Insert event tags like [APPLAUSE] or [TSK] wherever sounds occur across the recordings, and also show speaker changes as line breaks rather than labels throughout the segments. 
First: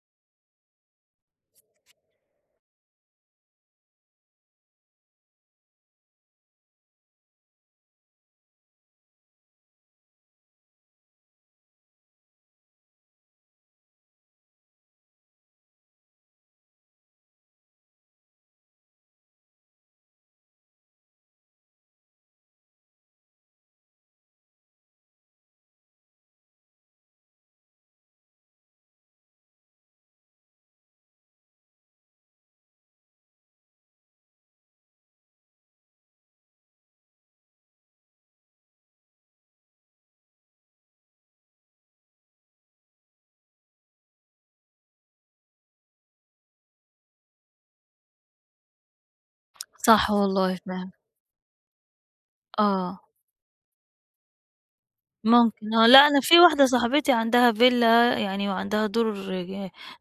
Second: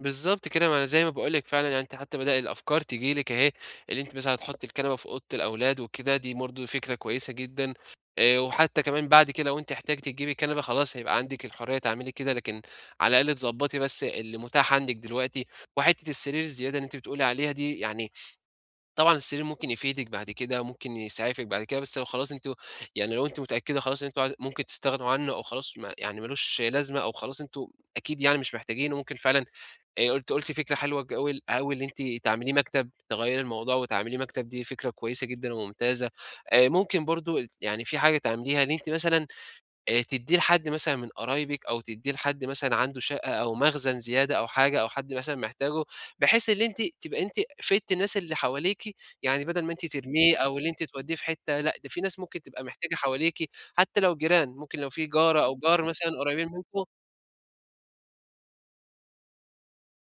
بالضبط كده، ما أنا زي ما باقول لِك فعلًا عني أنتِ حتى بدأ الأفكار تيجي لِك أهي، اللي أنتِ مثلًا هتحطي الكنبة في أوضة الأولاد وكده، دي برضو فكرة كويسة جدًا. آآ، وحتى كمان بعد كده لو أنتِ احتجتِ تجيبي كنبة خلاص هيبقى عندِك الحرية تعملي كده، لكن على الأقل تضبّطي بس اللي متاح عندِك دلوقتي. وحتّة السرير الزيادة اللي أنتِ بتقولي عليها دي يعني طبعًا السرير ممكن يفيدِك بعد كده، ممكن يسعفِك بعد كده، بس لو خلاص أنتم يعني لو أنتِ متأكدة خلاص إن أنتم عايز ممكن تستغنوا عنه أو خلاص ما يعني ما لوش لازمة أو خلاص أنتم أكيد يعني مش محتاجينه ممكن فعلًا، آآ، أنتِ قُلتِ فكرة حلوة جول أوي إن أنتِ تعمليه مكتب، تغيّري الموضوع وتعمليه مكتب دي فكرة كويسة جدًا وممتازة. آآ، ممكن برضو ال يعني فيه حاجة تعمليها إن أنتِ مثلًا آآ، تدّيه لحد مثلًا من قرايبِك أو تدّيه لحد مثلًا عنده شقة أو مخزن زيادة أو حاجة، أو حد مثلًا محتاجه، بحيث اللي أنتِ تبقى أنتِ فدتِ الناس اللي حواليكِ، يعني بدَل ما
[TSK]
أنتِ
صح
ترميه
والله
أو اللي أنتِ
فعلًا.
توديه في حتّة لأ ده فيه ناس ممكن تبقى محتاجة
آه.
حواليكِ، حتى لو جيران، ممكن لو فيه جارة أو
ممكن، هو
جار
لأ
مثلًا
أنا فيه
قريّبين
واحدة
منكم
صاحبتي عندها villa يعني وعندها دُور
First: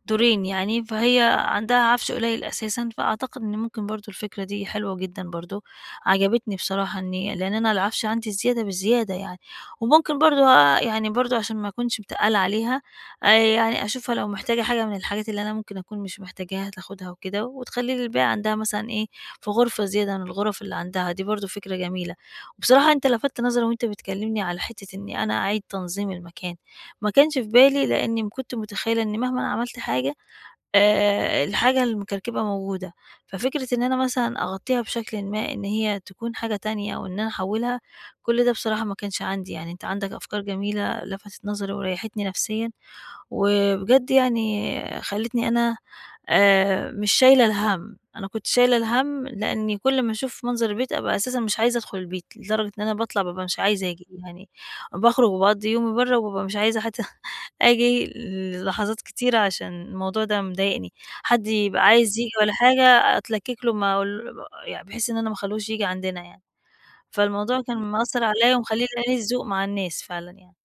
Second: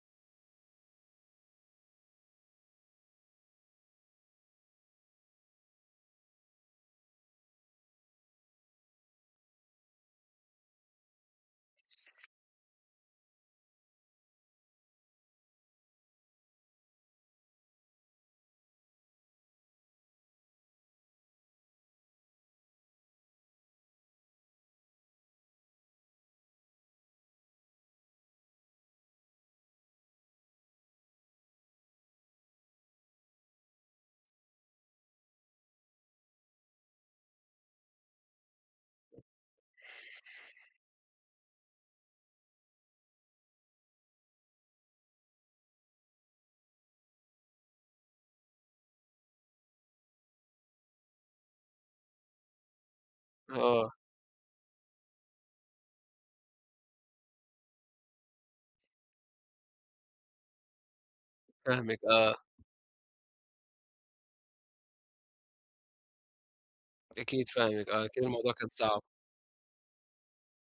دورين يعني، فهي عندها عَفش قليّل أساسًا، فأعتقد إن ممكن برضو الفكرة دي حلوة جدًا برضو، عجبتني بصراحة إني لإن أنا العَفش عندي زيادة بزيادة يعني. وممكن برضو آآ، يعني برضو عشان ما أكُونش متقلّة عليها، آآ، يعني أشوفها لو محتاجة حاجة من الحاجات اللي أنا ممكن أكُون مش محتاجاها تاخدها وكده، وتخلّي لي الباقي عندها مثلًا إيه في غرفة زيادة من الغرف اللي عندها، دي برضو فكرة جميلة. وبصراحة أنت لَفتّ نظري وأنت بتكلمني على حتة إني أنا أعيِد تنظيم المكان، ما كانش في بالي لإني كنت متخيلة إن مهماً عملت حاجة، آآ، الحاجة المكركبة موجودة. ففكرة إن أنا مثلًا أغطيها بشكل ما إن هي تكُون حاجة تانية أو إن أنا أحوّلها، كُلّ ده بصراحة ما كانش عندي، يعني أنت عندك أفكار جميلة لفتت نظري وريحتني نفسيًا، وبجد يعني خلّيتني أنا آآ، مش شايلة الهَم. أنا كنت شايلة الهَم لإني كُلّ أمّا أشوف منظر البيت أبقى أساسًا مش عايزة أدخُل البيت، لدرجة إن أنا باطلَع بابقى مش عايزة
آه.
آجي يعني، باخرُج وباقضّي يومي برّا وبابقى مش عايزة حتى [CHUCKLES] آجي ل لحظات كتيرة عشان الموضوع ده مضايقني. حد يبقى
فاهمِك،
عايز ييجي
آه.
والّا حاجة أتلكك له ما أقول يعني بحيث إن أنا ما أخلّيهوش ييجي عندنا يعني،
أكيد
فالموضوع كان
فاهمِك، آه، أكيد
مأثر
الموضوع
عليَّ
كان
ومخلّيني
صعب.
قليل الذوق مع الناس فعلًا يعني.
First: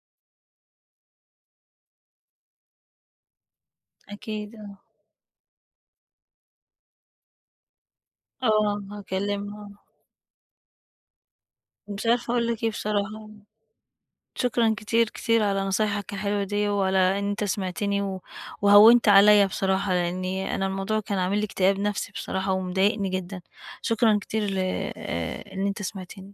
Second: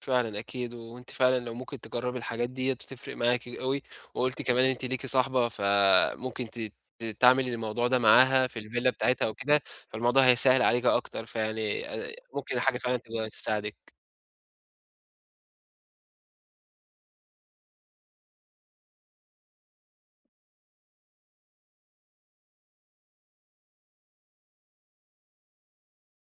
فعلًا أكيد، وأنتِ فعلًا لو ممكن تجربي الحاجات ديّة هتفرِق معاكِ أوي. وقُلتِ
أكيد
كمان إن
آه.
أنتِ ليكِ صاحبة، فممكن ت ت تعمل الموضوع ده معاها في
آه،
الvilla بتاعتها أو كده،
هاكلمها.
فالموضوع هيسهّل عليكِ أكتر، فيعني
مش
آآ،
عارفة أقول
ممكن
لك إيه
حاجة فعلًا تبقى
بصراحة.
تساعدِك.
شكرًا كتير، كتير على نصايحك الحلوة دي، وعلى إن أنت سمَعتني و وهوّنت عليَّ بصراحة، لإني أنا الموضوع كان عامل لي اكتئاب نَفْسي بصراحة ومضايقني جدًا. شكرًا كتير ل آآ، إن أنت سمَعتني.